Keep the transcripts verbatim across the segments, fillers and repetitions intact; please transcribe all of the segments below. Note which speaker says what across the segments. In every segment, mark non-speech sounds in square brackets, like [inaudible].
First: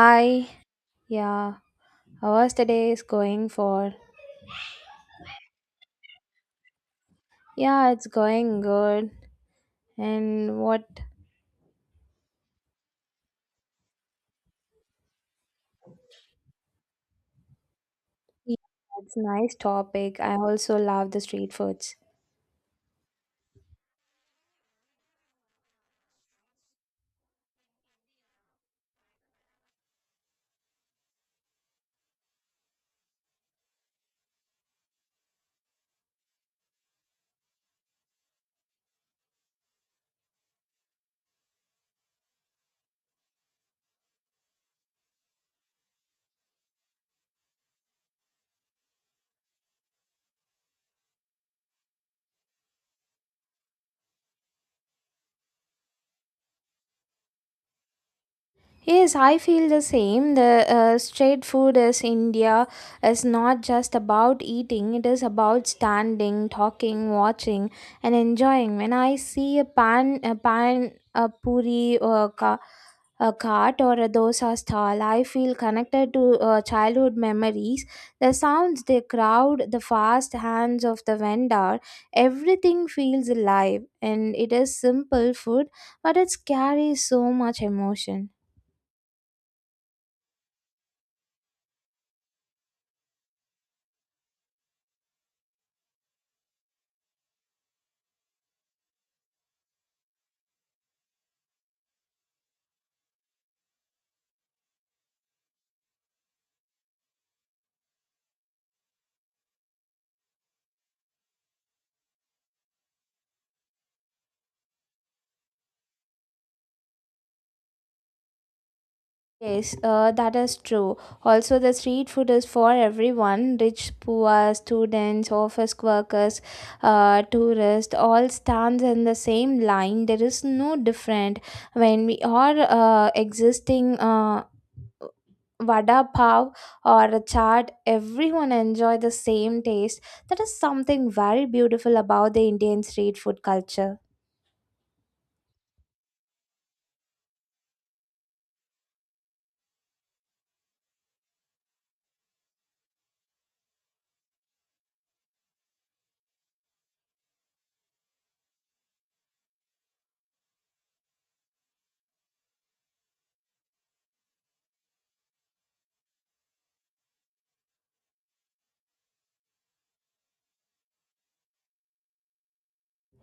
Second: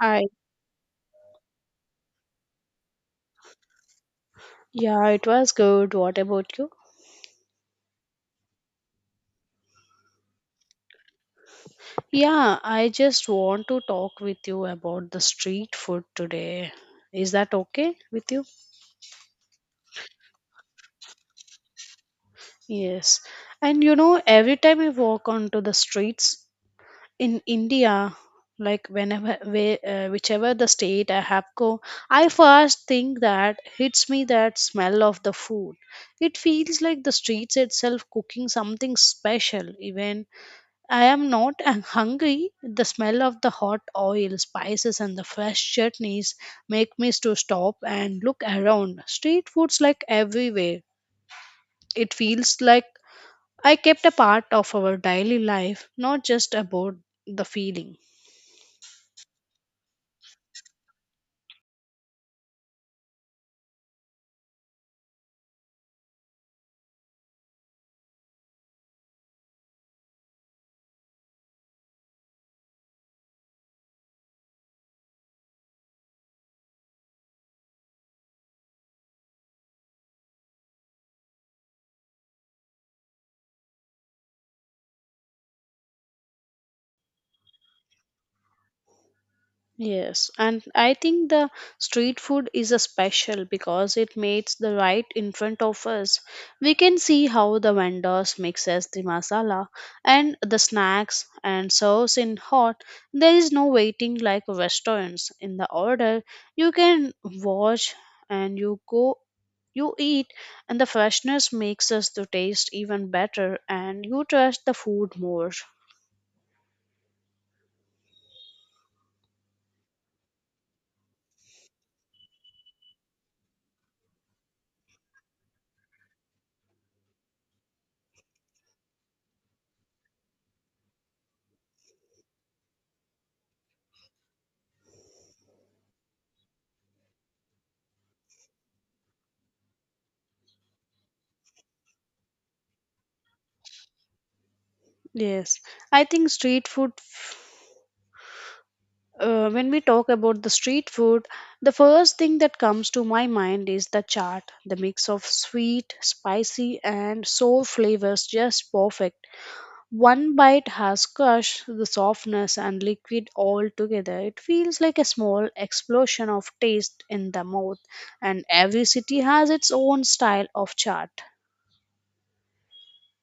Speaker 1: Hi.
Speaker 2: yeah, how was today's going for?
Speaker 1: Yeah, it was good. What about you?
Speaker 2: Yeah, it's going good. And what?
Speaker 1: Yeah, I just want to talk with you about the street food today. Is that okay with you?
Speaker 2: Yeah, it's nice topic. I also love the street foods.
Speaker 1: Yes. And you know, every time I walk onto the streets in India, like whenever, where, uh, whichever the state I have go, I first think that hits me that smell of the food. It feels like the streets itself cooking something special, even I am not uh, hungry. The smell of the hot oil, spices, and the fresh chutneys make me to stop and look around. Street foods like everywhere. It feels like I kept a part of our daily life, not just about the feeling.
Speaker 2: Yes, I feel the same. The uh, street food is India is not just about eating. It is about standing, talking, watching, and enjoying. When I see a pan, a pan, a puri, or a ka. A cart or a dosa stall, I feel connected to uh, childhood memories. The sounds, the crowd, the fast hands of the vendor, everything feels alive. And it is simple food, but it carries so much emotion.
Speaker 1: Yes, and I think the street food is a special because it makes the right in front of us. We can see how the vendors mixes the masala and the snacks and serves in hot. There is no waiting like restaurants. In the order, you can watch and you go you eat and the freshness makes us to taste even better and you trust the food more.
Speaker 2: Yes, uh, that is true. Also, the street food is for everyone rich, poor, students, office workers, uh, tourists, all stands in the same line. There is no different. When we are uh, existing uh, vada pav or a chaat, everyone enjoy the same taste. That is something very beautiful about the Indian street food culture.
Speaker 1: Yes, I think street food. Uh, when we talk about the street food, the first thing that comes to my mind is the chaat, the mix of sweet, spicy, and sour flavors, just perfect. One bite has crushed the softness and liquid all together. It feels like a small explosion of taste in the mouth, and every city has its own style of chaat.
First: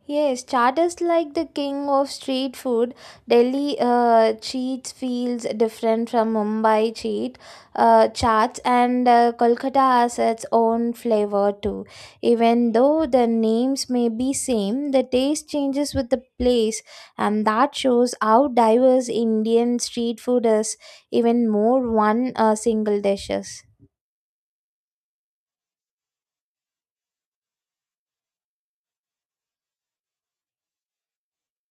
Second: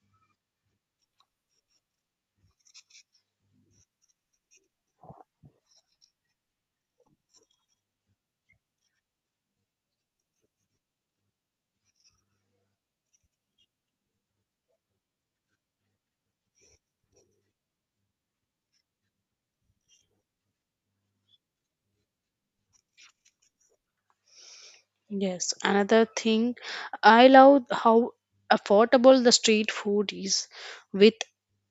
Speaker 2: Yes, chaat is like the king of street food. Delhi uh, cheats feels different from Mumbai cheat uh, chaats, and uh, Kolkata has its own flavor too. Even though the names may be same, the taste changes with the place, and that shows how diverse Indian street food is. Even more one uh, single dishes.
Speaker 1: Yes, another thing, I love how affordable the street food is. With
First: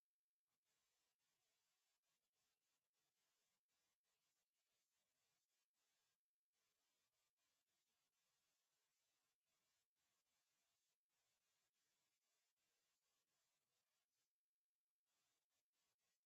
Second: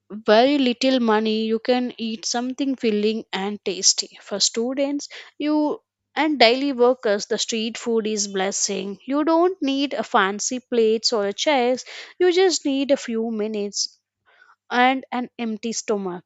Speaker 1: very little money you can eat something filling and tasty. For students, you and daily workers, the street food is blessing. You don't need a fancy plates or a chairs. You just need a few minutes and an empty stomach.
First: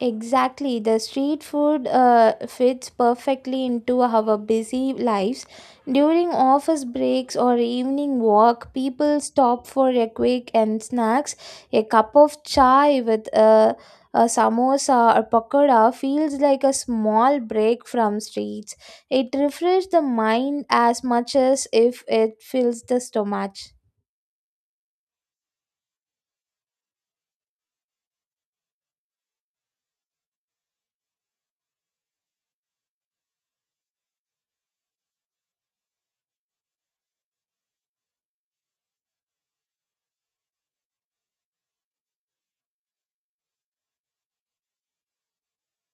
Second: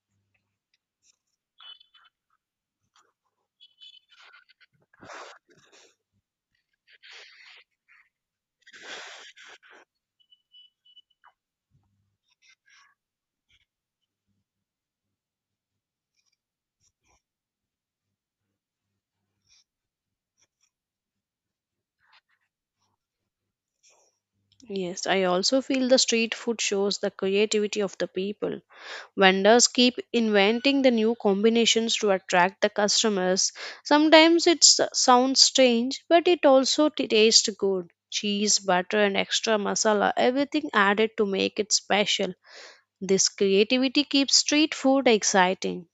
Speaker 2: Exactly. The street food uh, fits perfectly into our busy lives. During office breaks or evening walk, people stop for a quick and snacks. A cup of chai with uh, a samosa or pakoda feels like a small break from streets. It refreshes the mind as much as if it fills the stomach.
Speaker 1: Yes, I also feel the street food shows the creativity of the people. Vendors keep inventing the new combinations to attract the customers. Sometimes it s- sounds strange, but it also t- tastes good. Cheese, butter, and extra masala, everything added to make it special. This creativity keeps street food exciting.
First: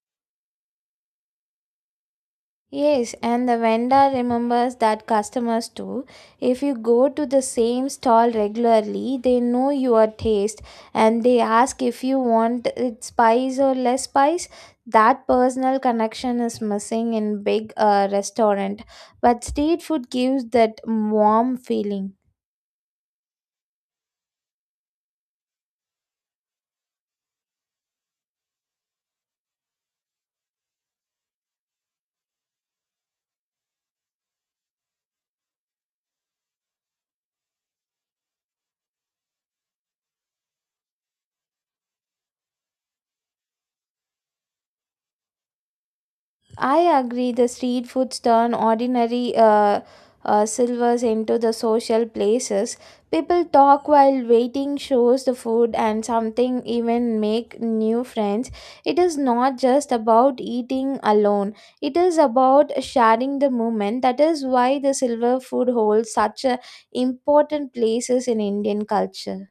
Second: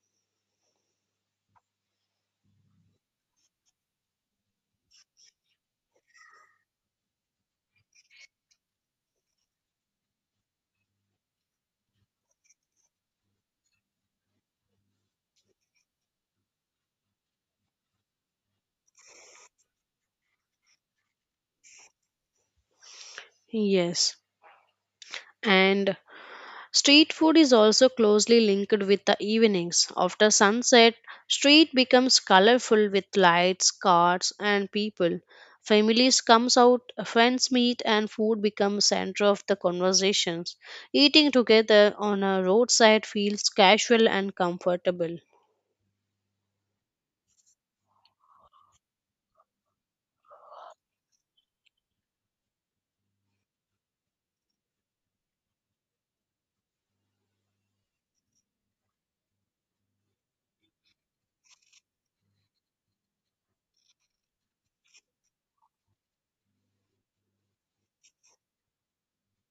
Speaker 2: Yes, and the vendor remembers that customers too. If you go to the same stall regularly, they know your taste and they ask if you want it spice or less spice. That personal connection is missing in big uh, restaurant, but street food gives that warm feeling.
Speaker 1: Yes. And street food is also closely linked with the evenings. After sunset, street becomes colorful with lights, cars, and people. Families comes out, friends meet, and food becomes center of the conversations. Eating together on a roadside feels casual and comfortable.
Speaker 2: I agree. The street foods turn ordinary uh, uh, silvers into the social places. People talk while waiting, shows the food, and something even make new friends. It is not just about eating alone. It is about sharing the moment. That is why the silver food holds such a important places in Indian culture.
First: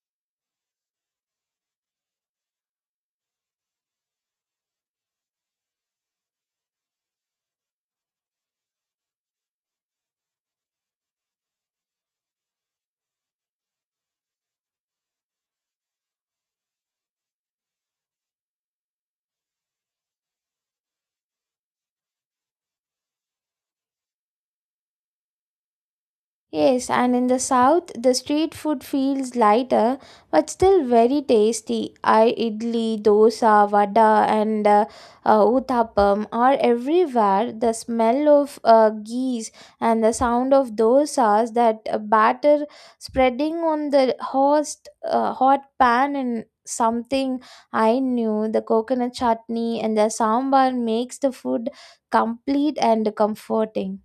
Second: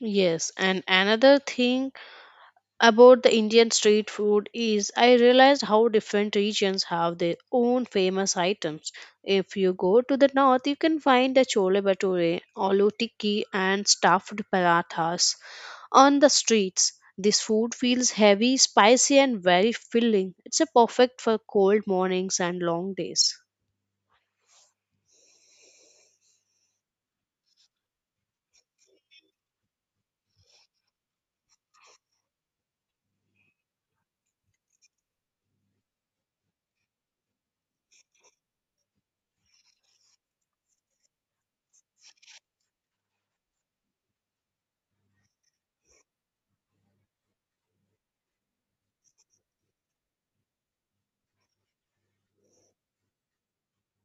Speaker 1: Yes, and another thing about the Indian street food is I realized how different regions have their own famous items. If you go to the north, you can find the chole bhature, aloo tikki, and stuffed parathas on the streets. This food feels heavy, spicy, and very filling. It's a perfect for cold mornings and long days.
Speaker 2: Yes, and in the south, the street food feels lighter but still very tasty. I idli, dosa, vada, and uh, uh, uthapam are everywhere. The smell of uh, ghee and the sound of dosas that uh, batter spreading on the host, uh, hot pan and something I knew the coconut chutney and the sambar makes the food complete and comforting.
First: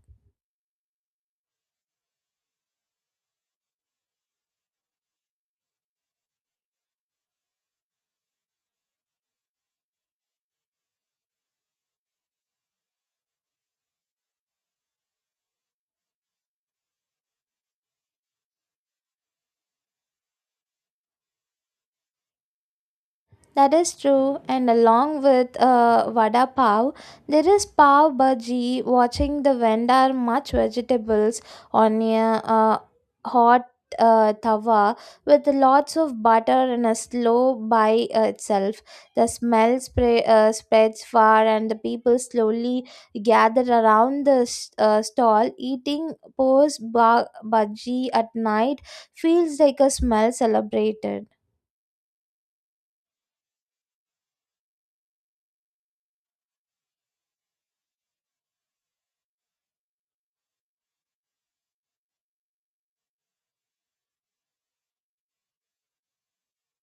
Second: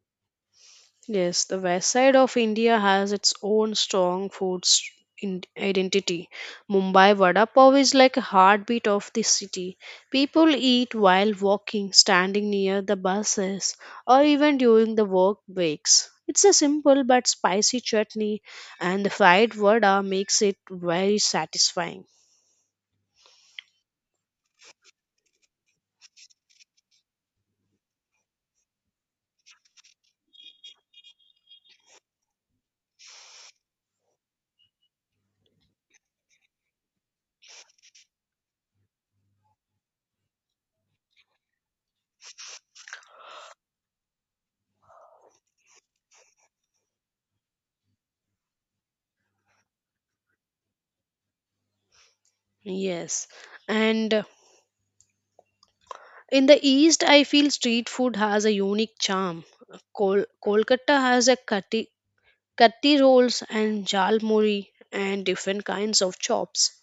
Speaker 1: Yes, the west side of India has its own strong food s- in- identity. Mumbai vada pav is like a heartbeat of the city. People eat while walking, standing near the buses, or even during the work breaks. It's a simple but spicy chutney, and the fried vada makes it very satisfying.
Speaker 2: That is true, and along with uh, vada pav, there is pav bhaji. Watching the vendor much vegetables on a uh, hot uh, tawa with lots of butter and a slow by uh, itself. The smell spray, uh, spreads far, and the people slowly gather around the s- uh, stall. Eating pose ba- bhaji at night feels like a smell celebrated.
Speaker 1: Yes, and uh, in the east, I feel street food has a unique charm. Kol- Kolkata has a cutty Katti rolls and jal muri and different kinds of chops.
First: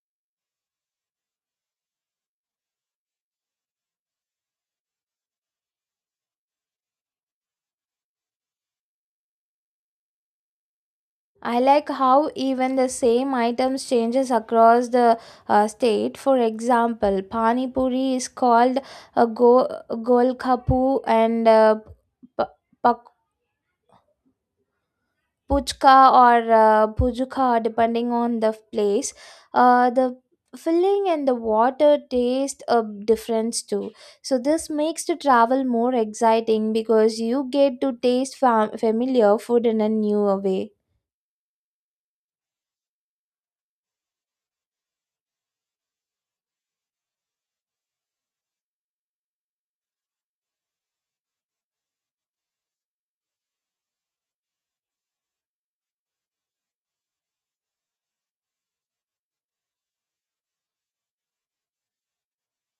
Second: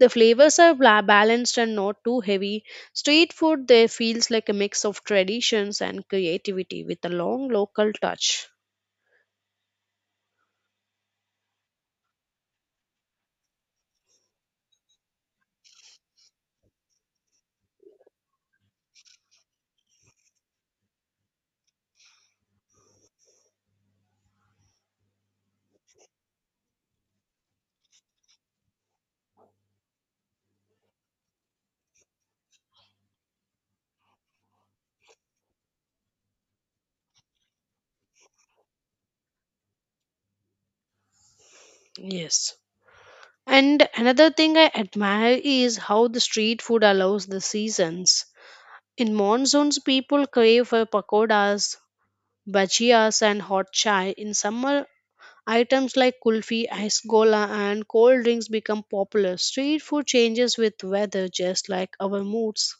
Speaker 1: The flavors are bla- balanced and not too heavy. Street food there feels like a mix of traditions and creativity with a long local touch.
Speaker 2: I like how even the same items changes across the uh, state. For example, pani puri is called a go golkapu and uh, pa- pak- puchka or uh, pujuka depending on the place. Uh, the filling and the water taste a difference too. So this makes the travel more exciting because you get to taste fam- familiar food in a new way.
Speaker 1: Yes. And another thing I admire is how the street food allows the seasons. In monsoons, people crave for pakodas, bhajias, and hot chai. In summer, items like kulfi, ice gola, and cold drinks become popular. Street food changes with weather, just like our moods.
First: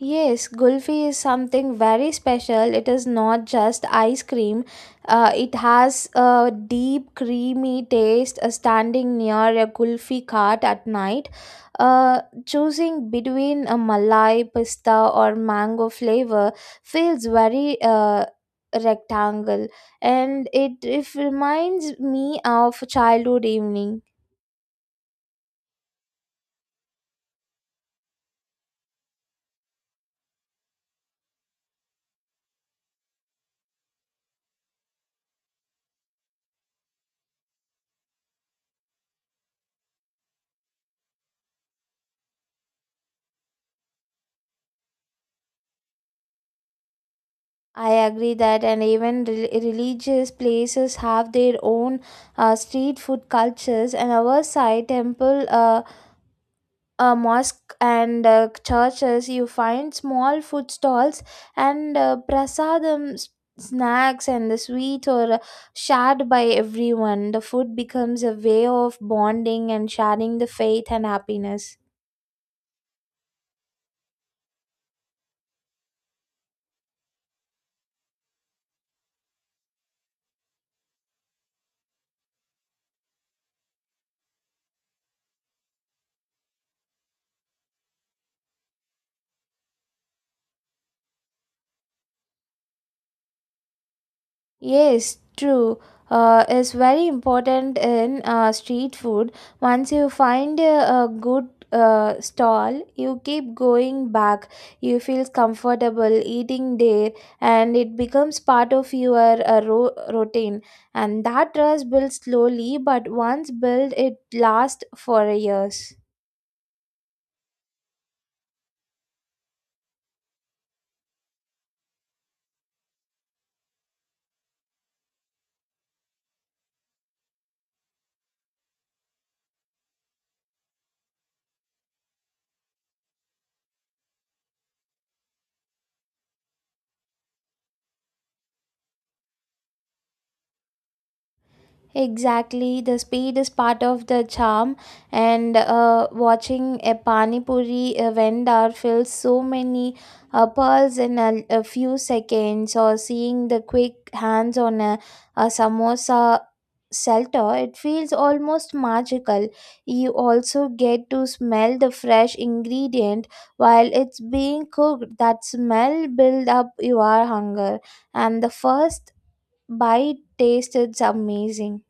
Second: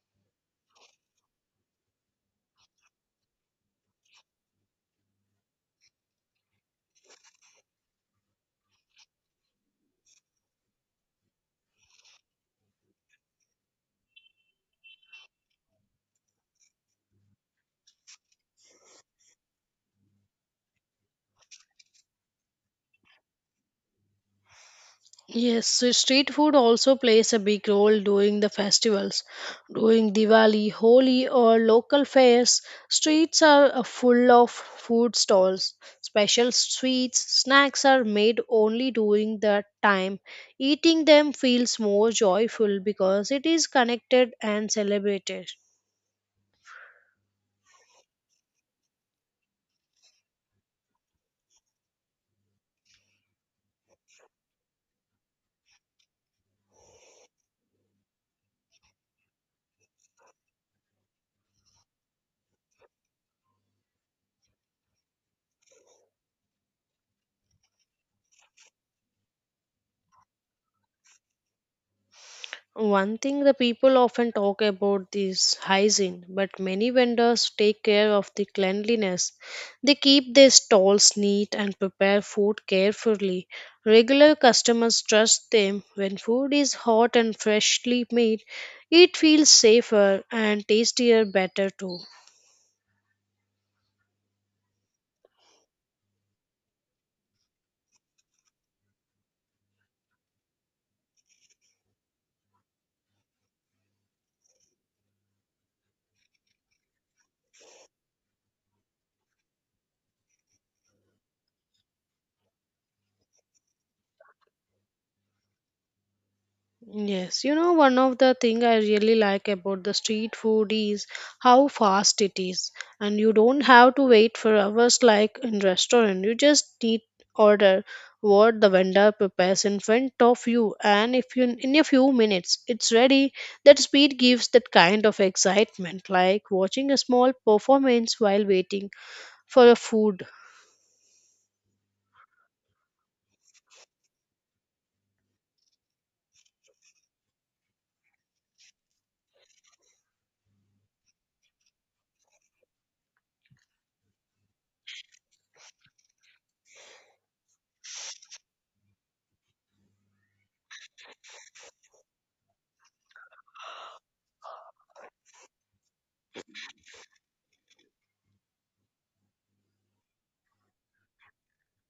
Speaker 2: Yes, Gulfi is something very special. It is not just ice cream. Uh, it has a deep, creamy taste uh, standing near a Gulfi cart at night. Uh, choosing between a Malai, pista, or mango flavor feels very uh, rectangle and it, it reminds me of childhood evening.
Speaker 1: Yes, so street food also plays a big role during the festivals. During Diwali, Holi, or local fairs, streets are uh, full of food stalls. Special sweets, snacks are made only during that time. Eating them feels more joyful because it is connected and celebrated.
Speaker 2: I agree that, and even rel- religious places have their own uh, street food cultures. And our side temple, uh, uh, mosque, and uh, churches, you find small food stalls and uh, prasadam s- snacks and the sweet or uh, shared by everyone. The food becomes a way of bonding and sharing the faith and happiness.
Speaker 1: One thing the people often talk about is hygiene, but many vendors take care of the cleanliness. They keep their stalls neat and prepare food carefully. Regular customers trust them. When food is hot and freshly made, it feels safer and tastier better too.
Speaker 2: Yes, true. Uh, is very important in uh, street food. Once you find a, a good uh, stall, you keep going back. You feel comfortable eating there, and it becomes part of your uh, ro- routine. And that trust builds slowly, but once built, it lasts for years.
Speaker 1: Yes, you know, one of the thing I really like about the street food is how fast it is, and you don't have to wait for hours like in restaurant. You just need order what the vendor prepares in front of you, and if you in a few minutes it's ready. That speed gives that kind of excitement, like watching a small performance while waiting for a food.
Speaker 2: Exactly, the speed is part of the charm, and uh, watching a pani puri uh, vendor fill so many uh, pearls in a, a few seconds, or seeing the quick hands on a, a samosa shelter, it feels almost magical. You also get to smell the fresh ingredient while it's being cooked. That smell build up your hunger, and the first bite taste is amazing.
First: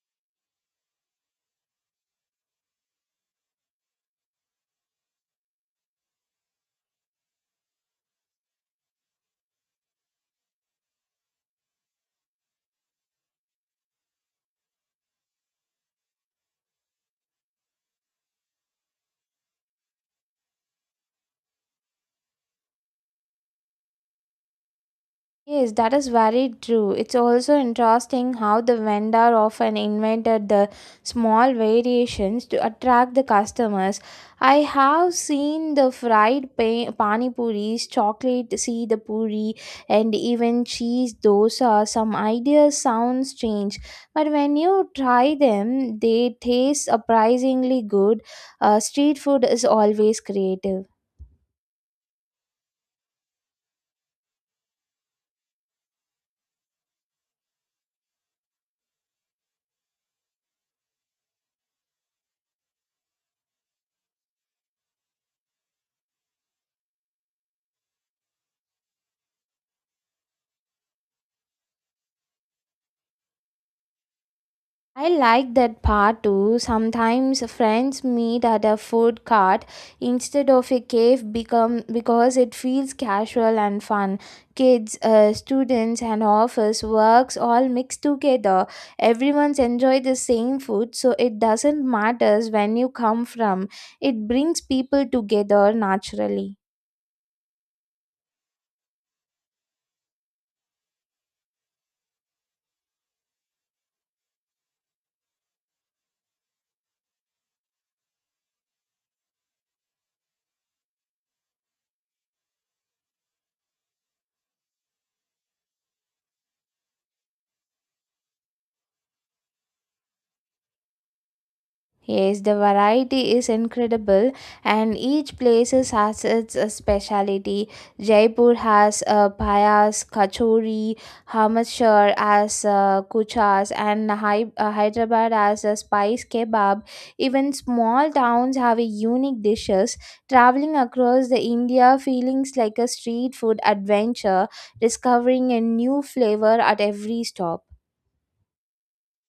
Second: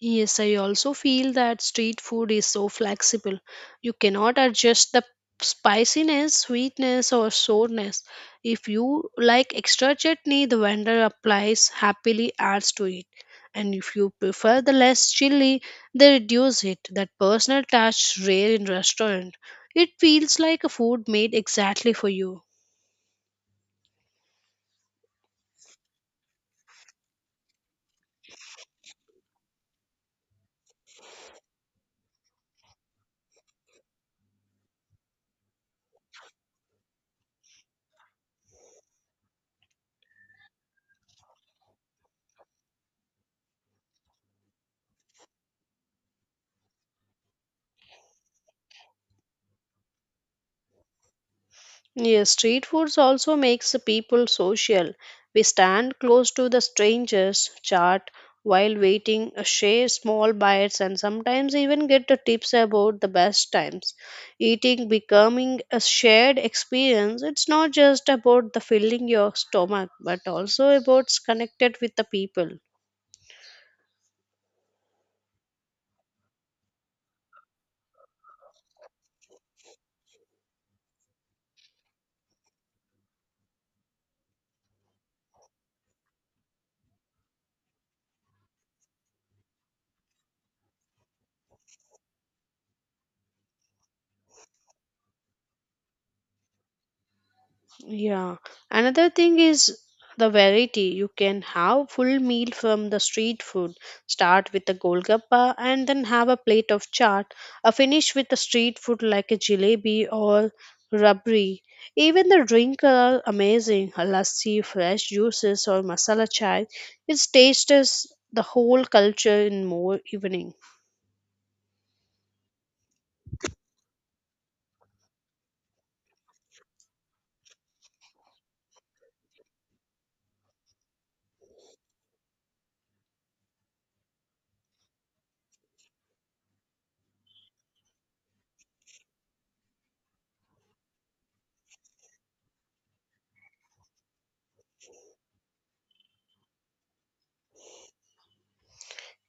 Speaker 1: Yes, I also feel that street food is so flexible. You cannot adjust the spiciness, sweetness, or sourness. If you like extra chutney, the vendor applies happily adds to it. And if you prefer the less chili, they reduce it. That personal touch rare in restaurant. It feels like a food made exactly for you.
Speaker 2: Yes, that is very true. It's also interesting how the vendor often invented the small variations to attract the customers. I have seen the fried pa- pani puris, chocolate seed puri, and even cheese dosa. Some ideas sound strange, but when you try them, they taste surprisingly good. Uh, street food is always creative.
Speaker 1: Yes, street foods also makes the people social. We stand close to the strangers, chat while waiting, uh, share small bites, and sometimes even get the tips about the best times. Eating becoming a shared experience. It's not just about the filling your stomach, but also about connected with the people.
Speaker 2: I like that part too. Sometimes friends meet at a food cart instead of a cave become because it feels casual and fun. Kids, uh, students, and office works all mixed together. Everyone's enjoy the same food, so it doesn't matters when you come from. It brings people together naturally.
Speaker 1: Yeah. Another thing is the variety. You can have full meal from the street food. Start with the golgappa and then have a plate of chaat. A finish with the street food like a jalebi or rabri. Even the drink are amazing. A lassi, fresh juices or masala chai. It tastes the whole culture in more evening.
Speaker 2: Yes, the variety is incredible, and each place has its uh, specialty. Jaipur has uh, payas, kachori, Hamacher as uh, kuchas, and Hy- uh, Hyderabad has a spice kebab. Even small towns have a unique dishes. Traveling across the India feelings like a street food adventure, discovering a new flavor at every stop.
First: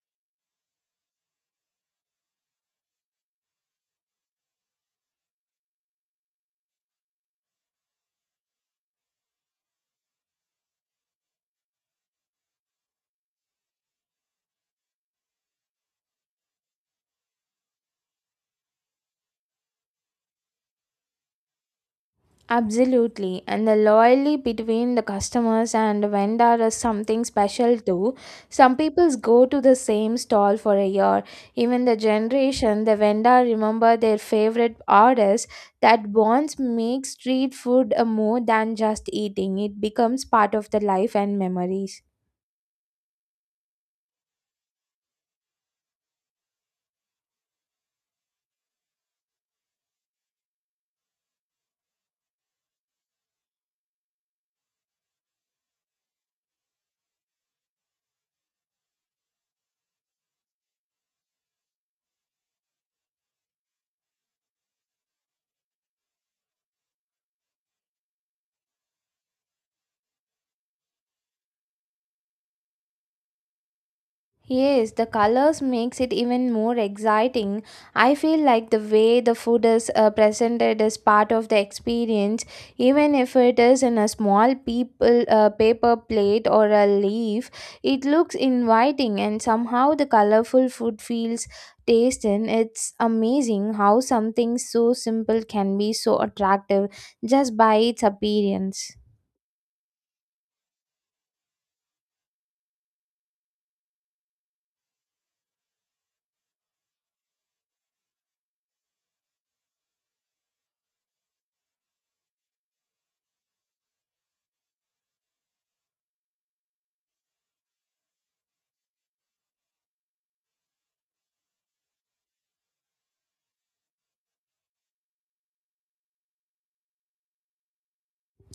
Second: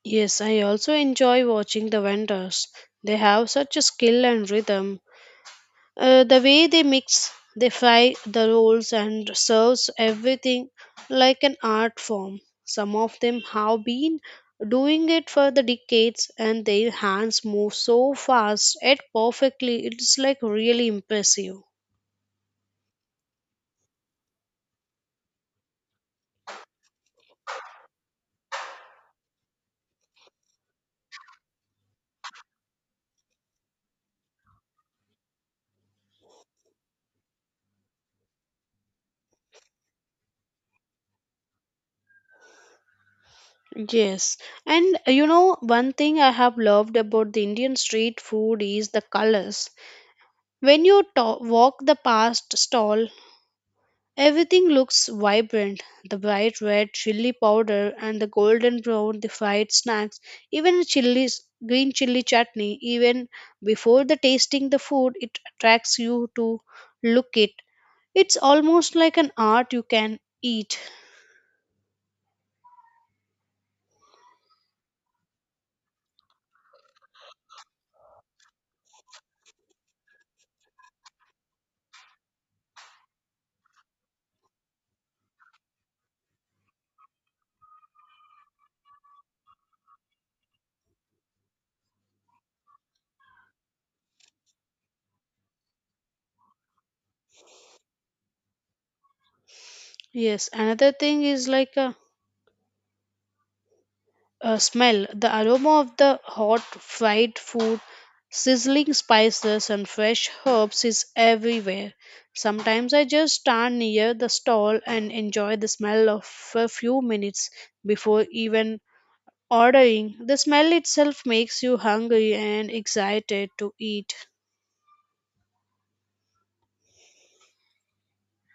Speaker 1: Yes, I also enjoy watching the vendors. They have such a skill and rhythm. Uh, the way they mix, they fry the rolls and serves everything like an art form. Some of them have been doing it for the decades and their hands move so fast yet perfectly. It's like really impressive.
Speaker 2: Absolutely, and the loyalty between the customers and vendor is something special too. Some peoples go to the same stall for a year. Even the generation, the vendor remember their favorite artists. That bonds make street food a more than just eating. It becomes part of the life and memories.
Speaker 1: Yes, and uh, you know, one thing I have loved about the Indian street food is the colors. When you to- walk the past stall, everything looks vibrant, the bright red chili powder and the golden brown, the fried snacks, even a chilies, green chili chutney. Even before the tasting the food, it attracts you to look it. It's almost like an art you can eat.
Speaker 2: Yes, the colors makes it even more exciting. I feel like the way the food is uh, presented is part of the experience, even if it is in a small people uh, paper plate or a leaf. It looks inviting, and somehow the colorful food feels tasty. And it's amazing how something so simple can be so attractive just by its appearance.
Speaker 1: Yes, another thing is like a Uh, smell the aroma of the hot fried food, sizzling spices, and fresh herbs is everywhere. Sometimes I just stand near the stall and enjoy the smell of for a few minutes before even ordering. The smell itself makes you hungry and excited to eat.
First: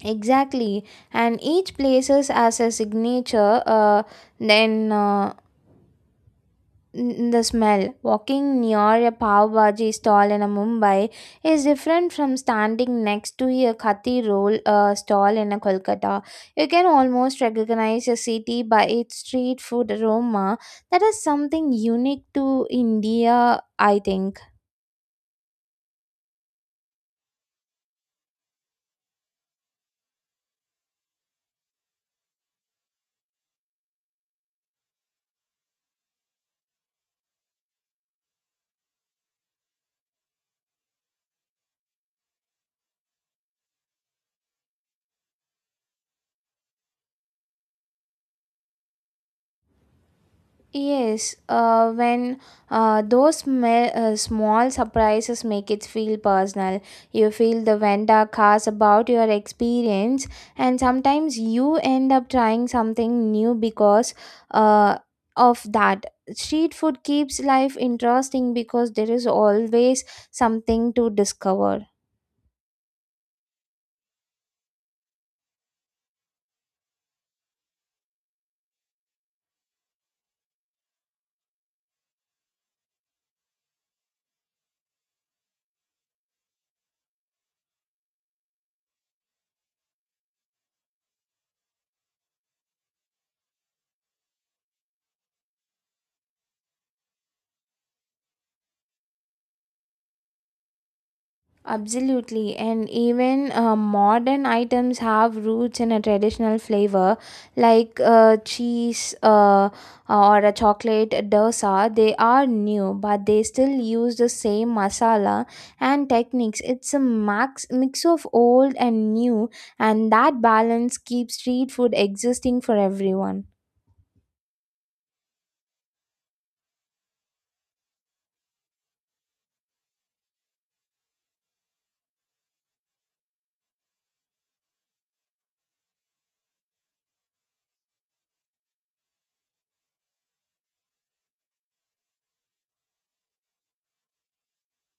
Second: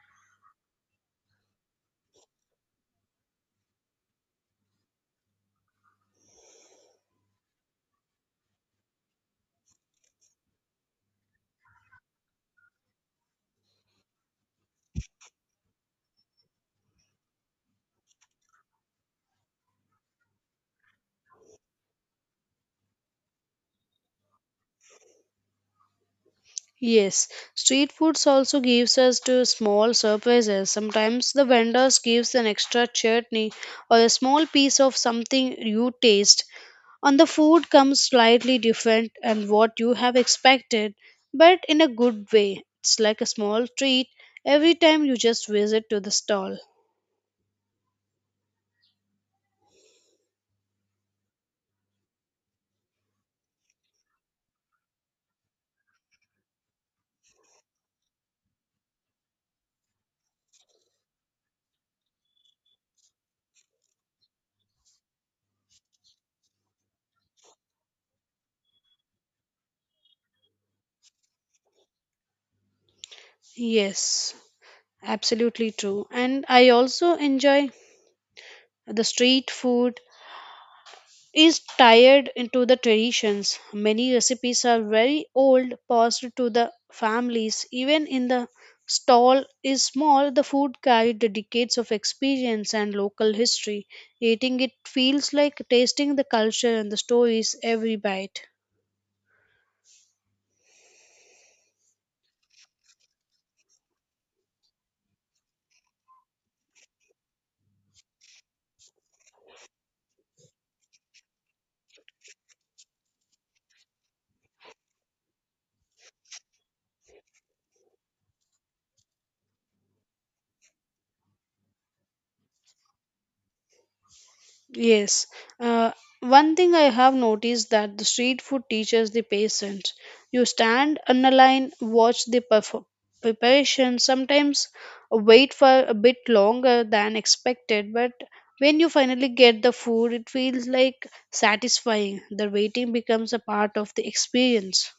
Speaker 2: Exactly, and each places as a signature. Uh, then uh, n- the smell. Walking near a pav bhaji stall in a Mumbai is different from standing next to a khati roll uh, stall in a Kolkata. You can almost recognize a city by its street food aroma. That is something unique to India, I think.
Speaker 1: Yes, street foods also gives us to small surprises. Sometimes the vendors gives an extra chutney or a small piece of something you taste on the food comes slightly different and what you have expected, but in a good way it's like a small treat every time you just visit to the stall.
Speaker 2: Yes, uh, when uh, those sma- uh, small surprises make it feel personal, you feel the vendor cares about your experience, and sometimes you end up trying something new because uh, of that. Street food keeps life interesting because there is always something to discover.
Speaker 1: Yes, absolutely true. And I also enjoy the street food is tied into the traditions. Many recipes are very old, passed to the families. Even in the stall is small, the food carried the decades of experience and local history. Eating it feels like tasting the culture and the stories every bite.
Speaker 2: Absolutely, and even uh, modern items have roots in a traditional flavor, like uh, cheese uh, uh, or a chocolate dosa. They are new, but they still use the same masala and techniques. It's a max mix of old and new, and that balance keeps street food existing for everyone.
Speaker 1: Yes. Uh, One thing I have noticed that the street food teaches the patience. You stand on a line, watch the perf- preparation, sometimes wait for a bit longer than expected, but when you finally get the food, it feels like satisfying. The waiting becomes a part of the experience.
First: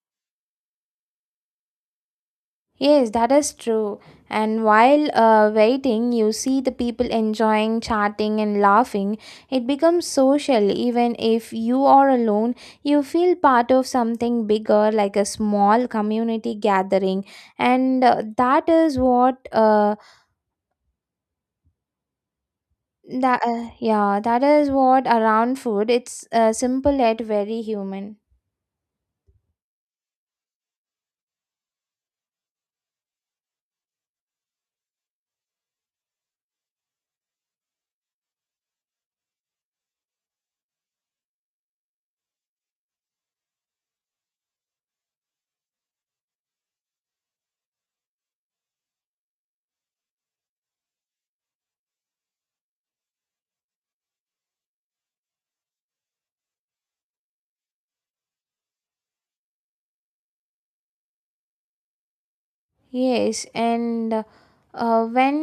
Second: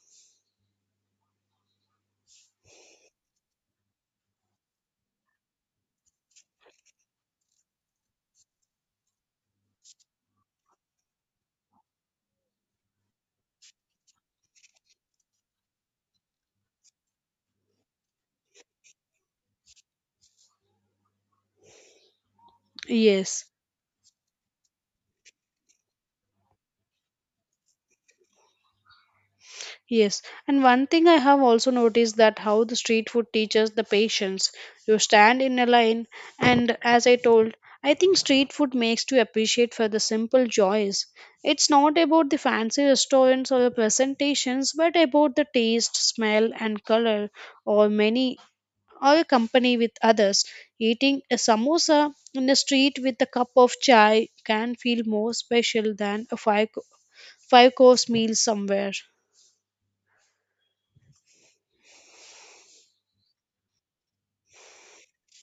Speaker 2: Yes, that is true. And while uh, waiting, you see the people enjoying chatting and laughing. It becomes social. Even if you are alone, you feel part of something bigger, like a small community gathering. And uh, that is what, uh, that
Speaker 1: Yes.
Speaker 2: uh, yeah, that is what around food. It's uh, simple yet very human.
Speaker 1: Yes, and one thing I have also noticed that how the street food teaches the patience. You stand in a line, and as I told, I think street food makes you appreciate for the simple joys. It's not about the fancy restaurants or the presentations, but about the taste, smell, and color, or many or a company with others. Eating a samosa in the street with a cup of chai can feel more special than a five five course meal somewhere.
Speaker 2: Yes, and uh, when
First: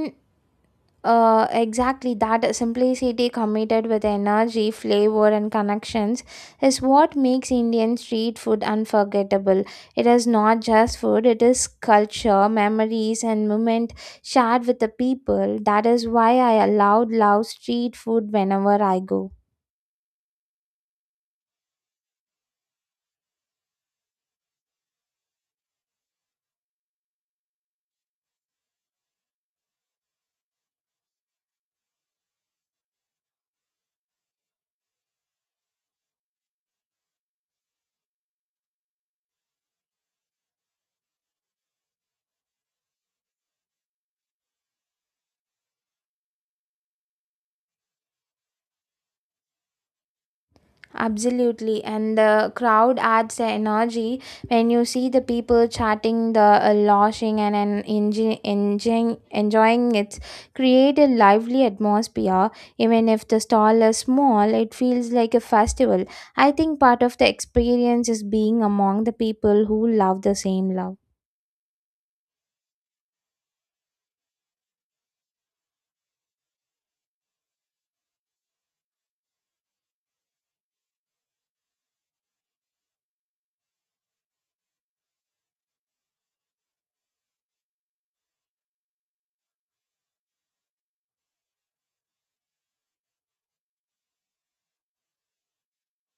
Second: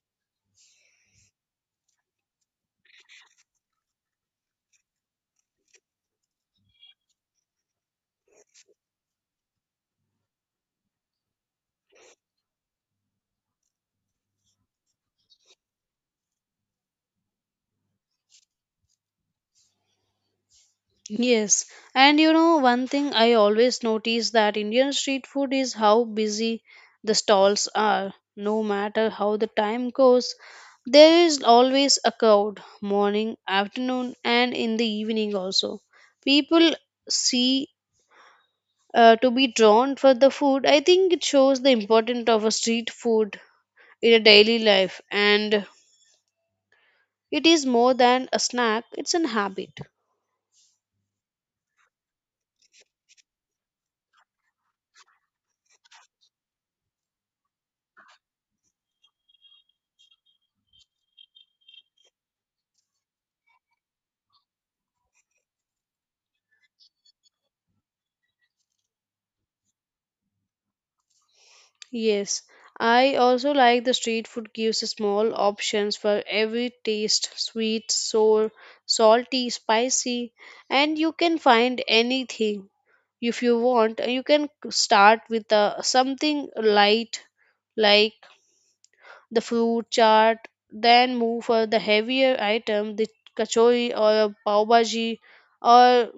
Speaker 2: Uh, exactly that simplicity committed with energy, flavor, and connections is what makes Indian street food unforgettable. It is not just food, it is culture, memories, and moment shared with the people. That is why I allowed love street food whenever I go.
Speaker 1: Yes, and you know, one thing I always notice that Indian street food is how busy the stalls are. No matter how the time goes, there is always a crowd, morning, afternoon, and in the evening also. People see uh, to be drawn for the food. I think it shows the importance of a street food in a daily life, and it is more than a snack, it's an habit.
Speaker 2: Absolutely, and the crowd adds the energy when you see the people chatting, the uh, laughing, and, and enjoy, enjoying, enjoying it. Create a lively atmosphere, even if the stall is small, it feels like a festival. I think part of the experience is being among the people who love the same love.
Speaker 1: Yes, I also like the street food gives small options for every taste, sweet, sour, salty, spicy, and you can find anything if you want. You can start with uh, something light like the fruit chaat, then move for the heavier item, the kachori or a pav bhaji, or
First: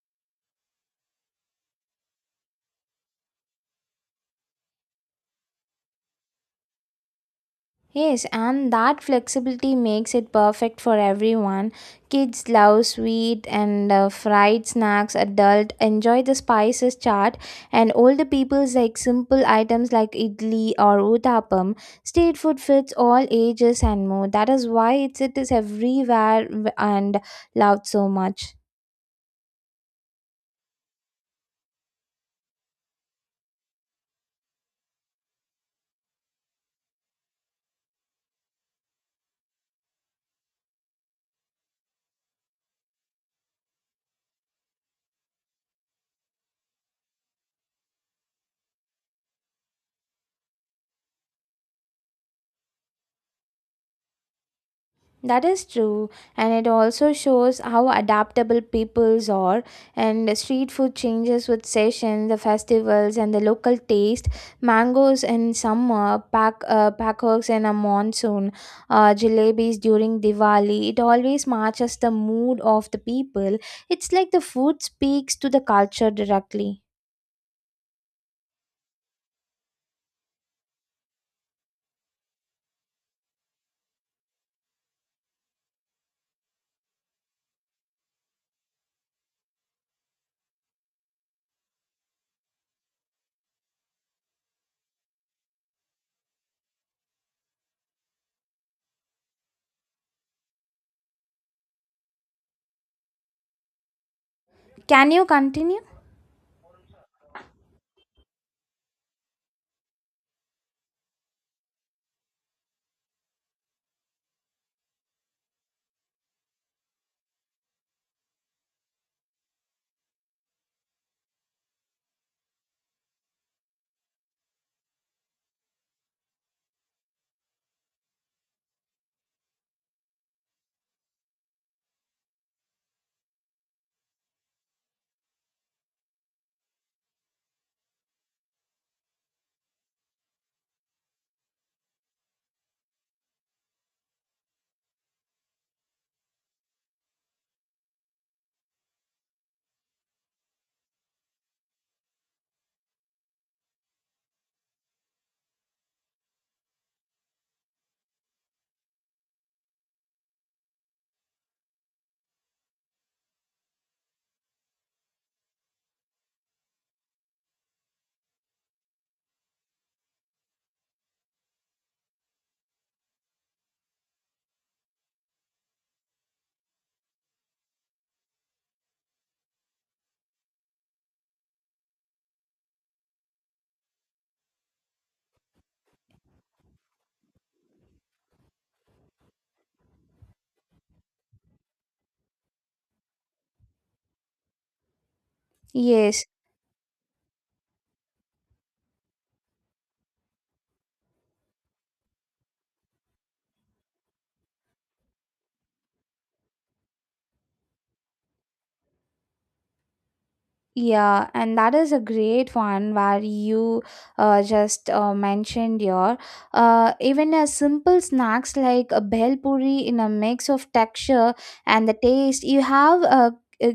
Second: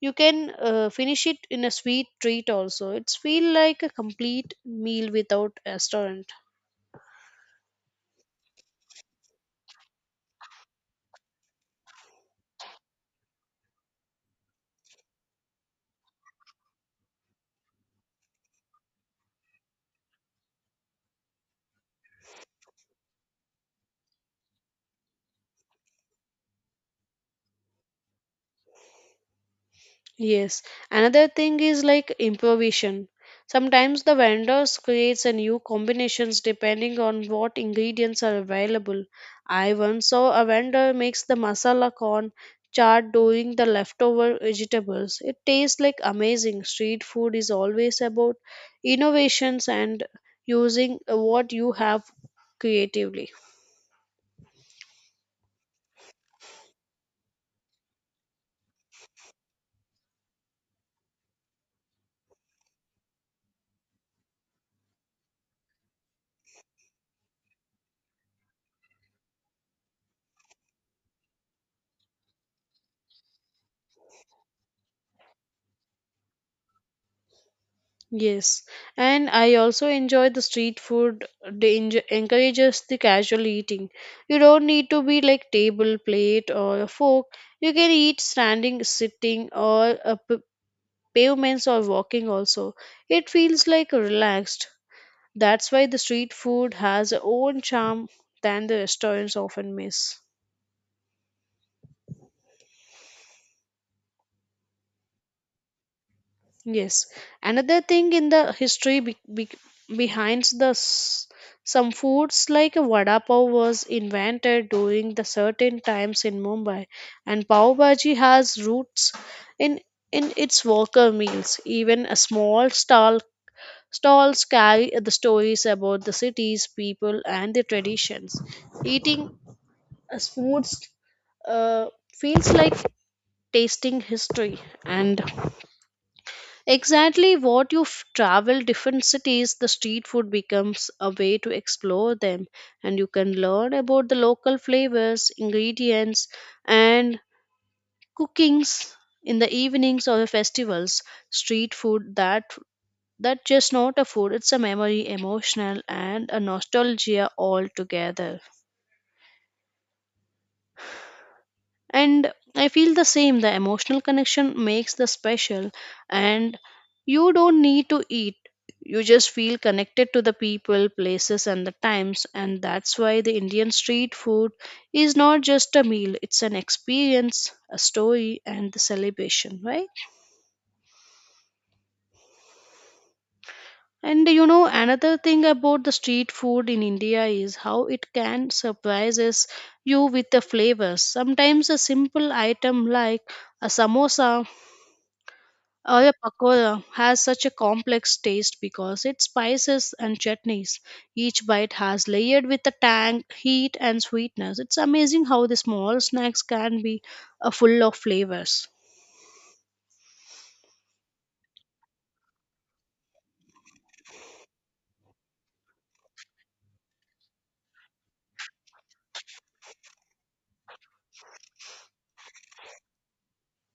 Speaker 1: you can uh, finish it in a sweet treat also. It's feel like a complete meal without restaurant.
Speaker 2: Yes, and that flexibility makes it perfect for everyone. Kids love sweet and uh, fried snacks, adult enjoy the spices chart, and older people's like simple items like idli or uttapam. Street food fits all ages and more. That is why it's, it is everywhere and loved so much.
Speaker 1: Yes. Another thing is like improvisation. Sometimes the vendors creates a new combinations depending on what ingredients are available. I once saw a vendor makes the masala corn chaat during the leftover vegetables. It tastes like amazing. Street food is always about innovations and using uh, what you have creatively.
Speaker 2: That is true, and it also shows how adaptable peoples are. And street food changes with seasons, the festivals, and the local taste. Mangoes in summer, pack uh, packhawks in a monsoon, uh, jalebis during Diwali. It always matches the mood of the people. It's like the food speaks to the culture directly.
Speaker 1: Yes, and I also enjoy the street food. They enj- encourages the casual eating. You don't need to be like table, plate, or a fork. You can eat standing, sitting, or uh, p- pavements or walking. Also, it feels like relaxed. That's why the street food has a own charm than the restaurants often miss.
Speaker 2: Can you continue?
Speaker 1: Yes. Another thing in the history be- be- behind the s- some foods like a vada pav was invented during the certain times in Mumbai, and pav bhaji has roots in in its worker meals. Even a small stall stalls carry the stories about the cities, people, and the traditions. Eating as foods uh, feels like tasting history. And exactly what you f- travel different cities, the street food becomes a way to explore them and you can learn about the local flavors, ingredients, and cookings in the evenings or the festivals. Street food that that just not a food, it's a memory, emotional and a nostalgia all together. And I feel the same, the emotional connection makes the special. And you don't need to eat, you just feel connected to the people, places and the times. And that's why the Indian street food is not just a meal, it's an experience, a story and the celebration, right? And you know, another thing about the street food in India is how it can surprises you with the flavors. Sometimes a simple item like a samosa, Oya
Speaker 2: Yes.
Speaker 1: pakora has such a complex taste because its spices and chutneys. Each bite has layered with a tang, heat, and sweetness. It's amazing how the small snacks can be uh, full of flavors.
Speaker 2: Yeah, and that is a great one where you uh, just uh, mentioned your uh, even a simple snacks like a bhel puri in a mix of texture and the taste. You have a, a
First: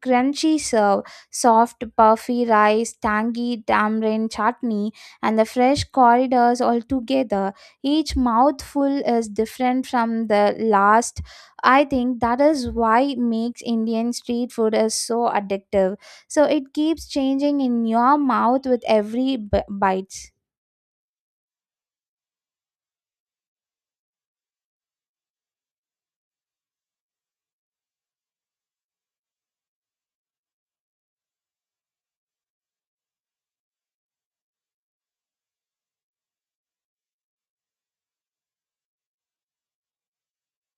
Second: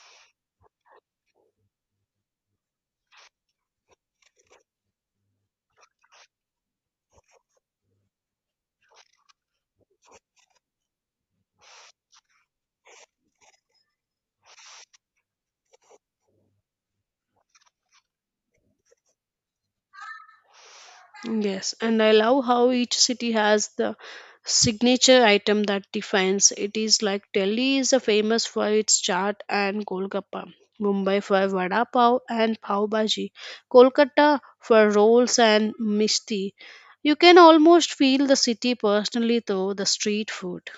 Speaker 2: crunchy serve, soft puffy rice, tangy tamarind chutney, and the fresh corridors all together. Each mouthful is different from the last. I think that is why makes Indian street food is so addictive so it keeps changing in your mouth with every b- bite.
Speaker 1: Yes, and I love how each city has the signature item that defines it, is like Delhi is a famous for its chaat and Golgappa, Mumbai for vada pav and pav bhaji, Kolkata for rolls and misti. You can almost feel the city personally through the street food.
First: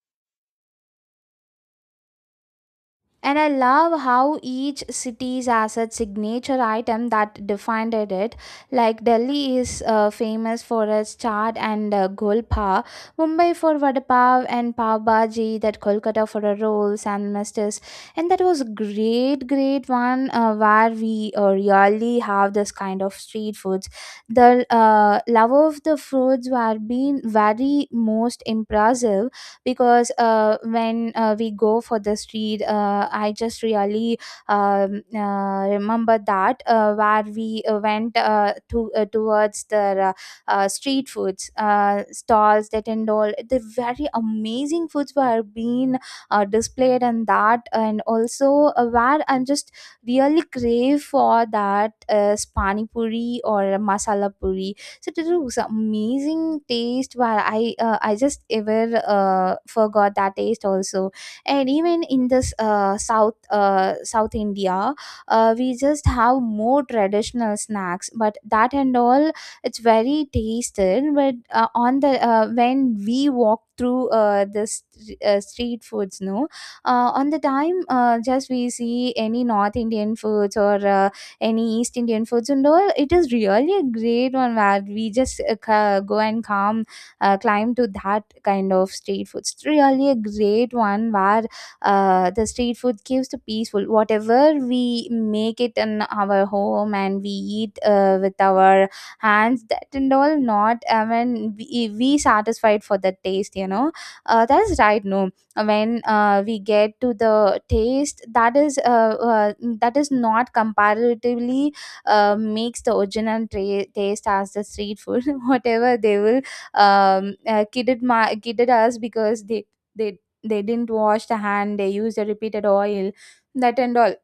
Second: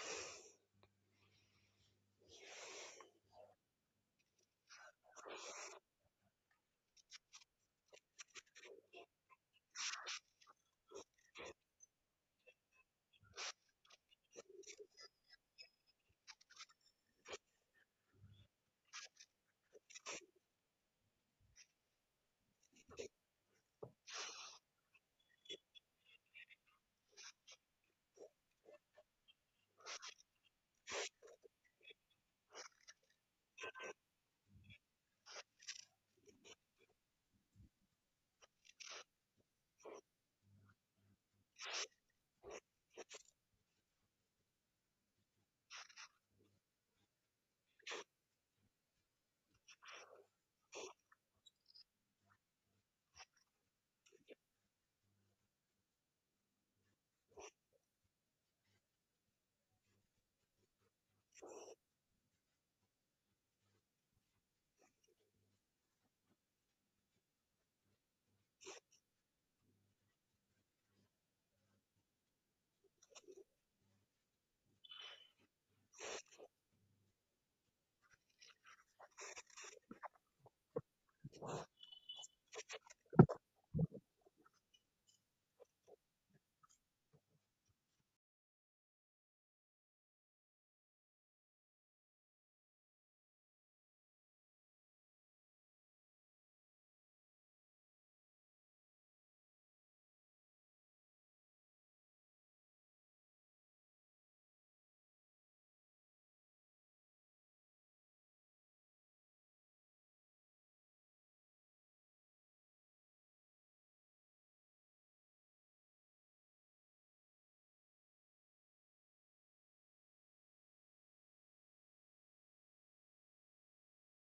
Speaker 2: And I love how each city's has its signature item that defined it. Like Delhi is uh, famous for its chaat and uh, golpa, Mumbai for vada pav and pav bhaji, that Kolkata for a rolls and mustas. And that was great, great one uh, where we uh, really have this kind of street foods. The uh, love of the foods were being very most impressive because uh, when uh, we go for the street uh, I just really um, uh, remember that uh, where we uh, went uh, to uh, towards the uh, uh, street foods uh, stalls that and all the very amazing foods were being uh, displayed and that and also uh, where I'm just really crave for that uh, pani puri or masala puri, so it was amazing taste where i uh, i just ever uh, forgot that taste also. And even in this uh, south uh, south India, uh, we just have more traditional snacks but that and all it's very tasted, but uh, on the uh, when we walk through uh, the st- uh, street foods no, uh, on the time uh, just we see any north Indian foods or uh, any East Indian foods and all. It is really a great one where we just uh, ca- go and come, uh, climb to that kind of street food. It's really a great one where uh, the street food keeps the peaceful. Whatever we make it in our home and we eat uh, with our hands, that and all, not, I mean, we, we satisfied for the taste, you know. Uh, that's right, no, when uh, we get to the taste that is uh, uh, that is not comparatively uh, makes the original tra- taste as the street food. [laughs] Whatever they will um, uh, kidded my kidded us because they they they didn't wash the hand, they used the repeated oil, that and all.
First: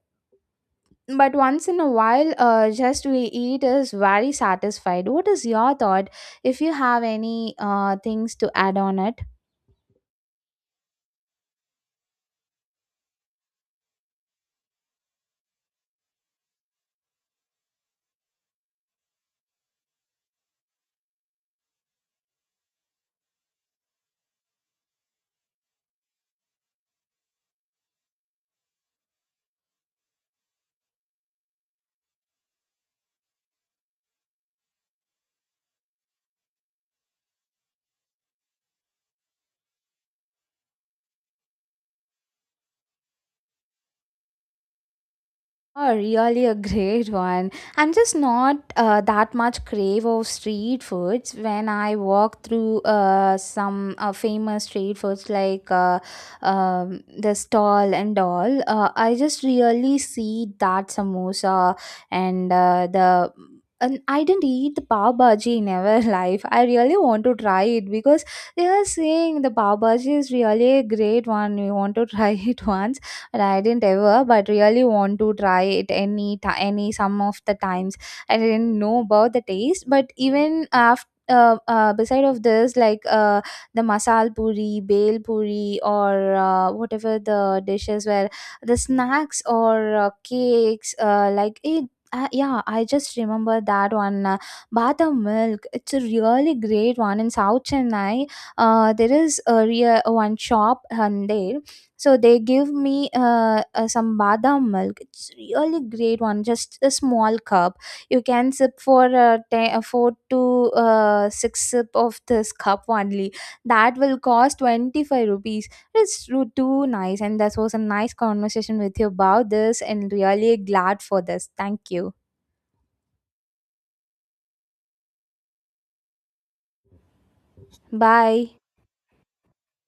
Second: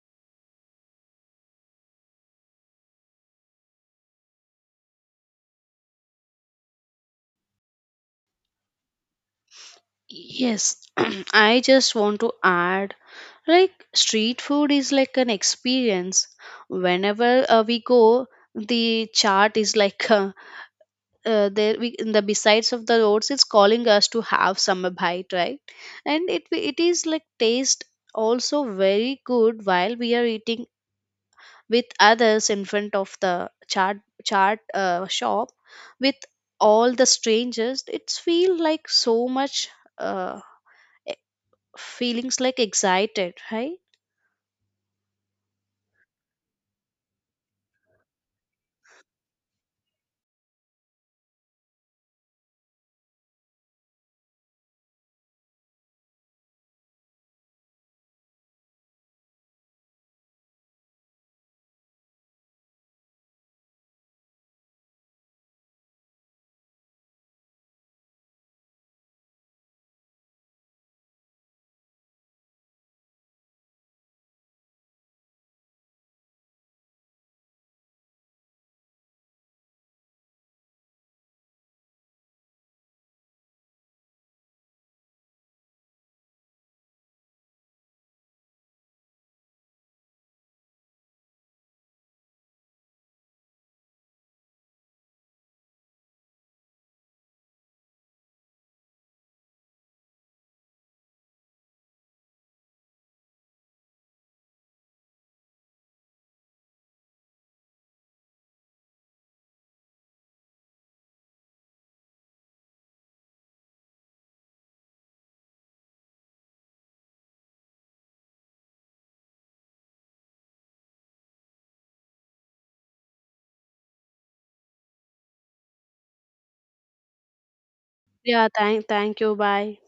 Speaker 2: But once in a while uh, just we eat is very satisfied. What is your thought if you have any uh, things to add on it?
Speaker 1: Yes, [clears throat] I just want to add like street food is like an experience. Whenever uh, we go, the chart is like [laughs] a uh, there we in the besides of the roads it's calling us to have summer bite, right? And it it is like taste also very good while we are eating with others in front of the chart chart uh, shop with all the strangers. It's feel like so much uh, e- feelings like excited, right?
Speaker 2: Oh, really a great one. I'm just not uh, that much crave of street foods. When I walk through uh, some uh, famous street foods like uh, um, the stall and all, uh, I just really see that samosa and uh, the. And I didn't eat the pav bhaji in ever [laughs] life. I really want to try it because they are saying the pav bhaji is really a great one. We want to [laughs] try it once, and I didn't ever, but really want to try it any ti any some of the times. I didn't know about the taste, but even after. Uh, uh, beside of this like uh, the masal puri bale puri or uh, whatever the dishes were, the snacks or uh, cakes uh, like it uh, yeah, I just remember that one, uh, badam milk, it's a really great one in south Chennai. Uh, there is a real one shop, um, so they give me uh, uh, some badam milk. It's really great one, just a small cup. You can sip for uh, ten, uh, four to uh, six sip of this cup only. That will cost twenty five rupees. It's ru- too nice, and that was a nice conversation with you about this, and really glad for this. Thank you.
Speaker 1: Yeah,
Speaker 2: Bye.
Speaker 1: thank thank you. Bye.